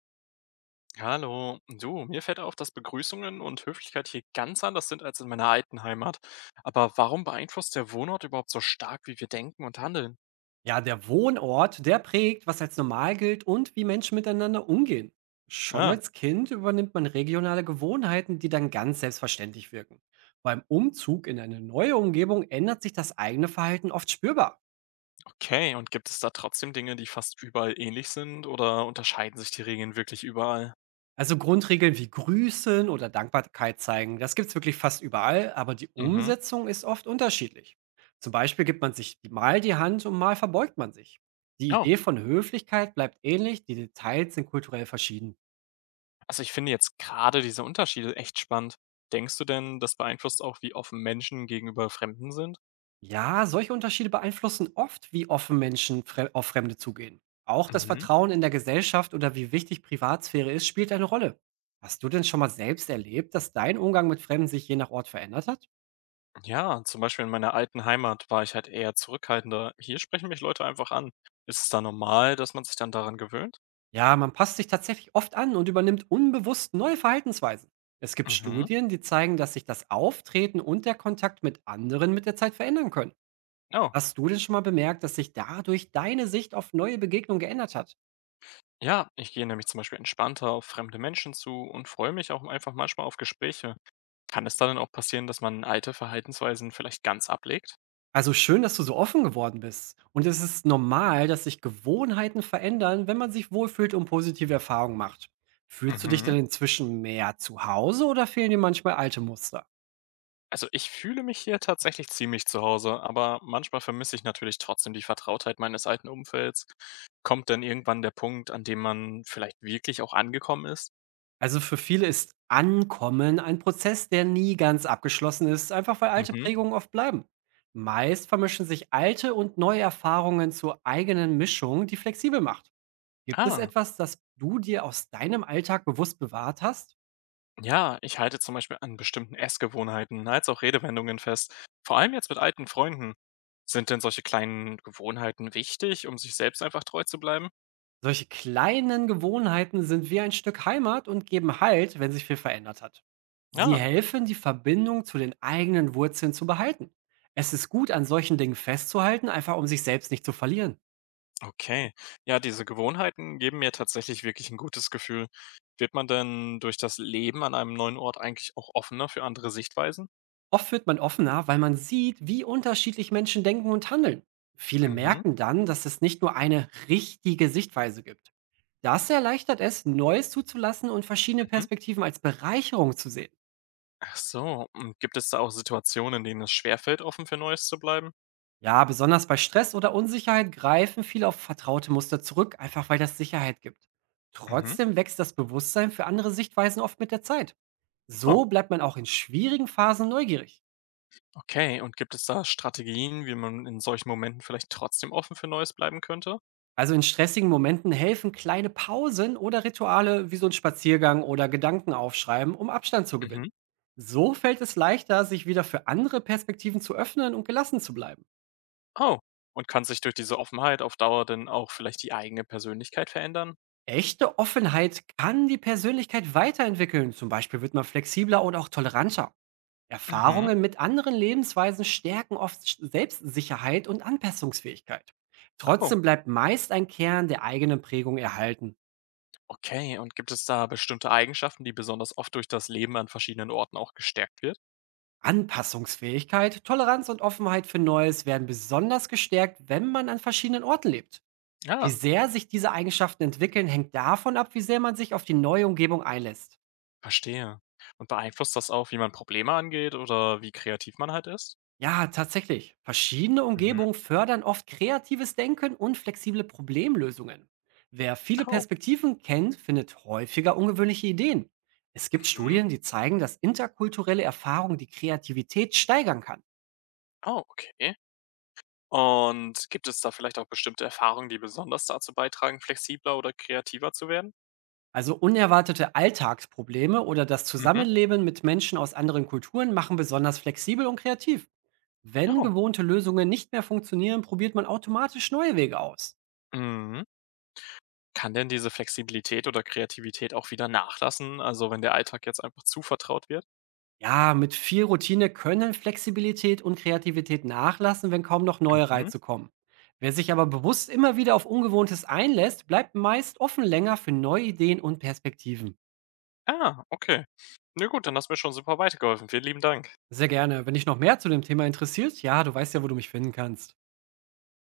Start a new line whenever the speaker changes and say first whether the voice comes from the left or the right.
left: Hallo, du, mir fällt auf, dass Begrüßungen und Höflichkeit hier ganz anders sind als in meiner alten Heimat. Aber warum beeinflusst der Wohnort überhaupt so stark, wie wir denken und handeln?
right: Ja, der Wohnort, der prägt, was als normal gilt und wie Menschen miteinander umgehen. Schon
left: Ah,
right: als Kind übernimmt man regionale Gewohnheiten, die dann ganz selbstverständlich wirken. Beim Umzug in eine neue Umgebung ändert sich das eigene Verhalten oft spürbar.
left: okay. Und gibt es da trotzdem Dinge, die fast überall ähnlich sind oder unterscheiden sich die Regeln wirklich überall?
right: Also Grundregeln wie Grüßen oder Dankbarkeit zeigen, das gibt's wirklich fast überall, aber die
left: Mhm.
right: Umsetzung ist oft unterschiedlich. Zum Beispiel gibt man sich mal die Hand und mal verbeugt man sich. Die
left: Ja,
right: Idee von Höflichkeit bleibt ähnlich, die Details sind kulturell verschieden.
left: also ich finde jetzt gerade diese Unterschiede echt spannend. Denkst du denn, das beeinflusst auch, wie offen Menschen gegenüber Fremden sind?
right: Ja, solche Unterschiede beeinflussen oft, wie offen Menschen fre auf Fremde zugehen. Auch das
left: Mhm.
right: Vertrauen in der Gesellschaft oder wie wichtig Privatsphäre ist, spielt eine Rolle. Hast du denn schon mal selbst erlebt, dass dein Umgang mit Fremden sich je nach Ort verändert hat?
left: Ja, zum Beispiel in meiner alten Heimat war ich halt eher zurückhaltender. Hier sprechen mich Leute einfach an. Ist es da normal, dass man sich dann daran gewöhnt?
right: Ja, man passt sich tatsächlich oft an und übernimmt unbewusst neue Verhaltensweisen. Es gibt
left: Mhm.
right: Studien, die zeigen, dass sich das Auftreten und der Kontakt mit anderen mit der Zeit verändern können.
left: Oh.
right: Hast du denn schon mal bemerkt, dass sich dadurch deine Sicht auf neue Begegnungen geändert hat?
left: Ja, ich gehe nämlich zum Beispiel entspannter auf fremde Menschen zu und freue mich auch einfach manchmal auf Gespräche. Kann es da dann auch passieren, dass man alte Verhaltensweisen vielleicht ganz ablegt?
right: Also schön, dass du so offen geworden bist. Und es ist normal, dass sich Gewohnheiten verändern, wenn man sich wohlfühlt und positive Erfahrungen macht. Fühlst du dich
left: Mhm.
right: denn inzwischen mehr zu Hause oder fehlen dir manchmal alte Muster?
left: Also ich fühle mich hier tatsächlich ziemlich zu Hause, aber manchmal vermisse ich natürlich trotzdem die Vertrautheit meines alten Umfelds. Kommt dann irgendwann der Punkt, an dem man vielleicht wirklich auch angekommen ist?
right: Also für viele ist Ankommen ein Prozess, der nie ganz abgeschlossen ist, einfach weil alte
left: Mhm.
right: Prägungen oft bleiben. Meist vermischen sich alte und neue Erfahrungen zur eigenen Mischung, die flexibel macht. Gibt es
left: Ah,
right: etwas, das du dir aus deinem Alltag bewusst bewahrt hast?
left: ja, ich halte zum Beispiel an bestimmten Essgewohnheiten als auch Redewendungen fest. Vor allem jetzt mit alten Freunden. Sind denn solche kleinen Gewohnheiten wichtig, um sich selbst einfach treu zu bleiben?
right: Solche kleinen Gewohnheiten sind wie ein Stück Heimat und geben Halt, wenn sich viel verändert hat. Sie
left: Ja,
right: helfen, die Verbindung zu den eigenen Wurzeln zu behalten. Es ist gut, an solchen Dingen festzuhalten, einfach um sich selbst nicht zu verlieren.
left: okay. Ja, diese Gewohnheiten geben mir tatsächlich wirklich ein gutes Gefühl. Wird man denn durch das Leben an einem neuen Ort eigentlich auch offener für andere Sichtweisen?
right: Oft wird man offener, weil man sieht, wie unterschiedlich Menschen denken und handeln. Viele
left: Mhm,
right: merken dann, dass es nicht nur eine richtige Sichtweise gibt. Das erleichtert es, Neues zuzulassen und verschiedene
left: mhm.
right: Perspektiven als Bereicherung zu sehen.
left: Ach so, und gibt es da auch Situationen, in denen es schwerfällt, offen für Neues zu bleiben?
right: Ja, besonders bei Stress oder Unsicherheit greifen viele auf vertraute Muster zurück, einfach weil das Sicherheit gibt.
left: Mhm.
right: Trotzdem wächst das Bewusstsein für andere Sichtweisen oft mit der Zeit.
left: Oh.
right: So bleibt man auch in schwierigen Phasen neugierig.
left: Okay, und gibt es da Strategien, wie man in solchen Momenten vielleicht trotzdem offen für Neues bleiben könnte?
right: Also in stressigen Momenten helfen kleine Pausen oder Rituale wie so ein Spaziergang oder Gedanken aufschreiben, um Abstand zu gewinnen.
left: Mhm.
right: So fällt es leichter, sich wieder für andere Perspektiven zu öffnen und gelassen zu bleiben.
left: Oh, und kann sich durch diese Offenheit auf Dauer denn auch vielleicht die eigene Persönlichkeit verändern?
right: Echte Offenheit kann die Persönlichkeit weiterentwickeln. Zum Beispiel wird man flexibler oder auch toleranter.
left: Mhm.
right: Erfahrungen mit anderen Lebensweisen stärken oft Selbstsicherheit und Anpassungsfähigkeit.
left: Oh,
right: Trotzdem bleibt meist ein Kern der eigenen Prägung erhalten.
left: okay, und gibt es da bestimmte Eigenschaften, die besonders oft durch das Leben an verschiedenen Orten auch gestärkt wird?
right: Anpassungsfähigkeit, Toleranz und Offenheit für Neues werden besonders gestärkt, wenn man an verschiedenen Orten lebt. Wie
left: Ja,
right: sehr sich diese Eigenschaften entwickeln, hängt davon ab, wie sehr man sich auf die neue Umgebung einlässt.
left: verstehe. Und beeinflusst das auch, wie man Probleme angeht oder wie kreativ man halt ist?
right: Ja, tatsächlich. Verschiedene
left: Mhm.
right: Umgebungen fördern oft kreatives Denken und flexible Problemlösungen. Wer viele
left: Oh,
right: Perspektiven kennt, findet häufiger ungewöhnliche Ideen. Es gibt
left: mhm.
right: Studien, die zeigen, dass interkulturelle Erfahrung die Kreativität steigern kann.
left: Oh, okay. Und gibt es da vielleicht auch bestimmte Erfahrungen, die besonders dazu beitragen, flexibler oder kreativer zu werden?
right: Also unerwartete Alltagsprobleme oder das
left: Mhm.
right: Zusammenleben mit Menschen aus anderen Kulturen machen besonders flexibel und kreativ. Wenn
left: Ja.
right: gewohnte Lösungen nicht mehr funktionieren, probiert man automatisch neue Wege aus.
left: Mhm. Kann denn diese Flexibilität oder Kreativität auch wieder nachlassen, also wenn der Alltag jetzt einfach zu vertraut wird?
right: Ja, mit viel Routine können Flexibilität und Kreativität nachlassen, wenn kaum noch neue
left: Mhm.
right: Reize kommen. Wer sich aber bewusst immer wieder auf Ungewohntes einlässt, bleibt meist offen länger für neue Ideen und Perspektiven.
left: Ah, okay. Na gut, dann hast du mir schon super weitergeholfen. Vielen lieben Dank.
right: Sehr gerne. Wenn dich noch mehr zu dem Thema interessiert, ja, du weißt ja, wo du mich finden kannst.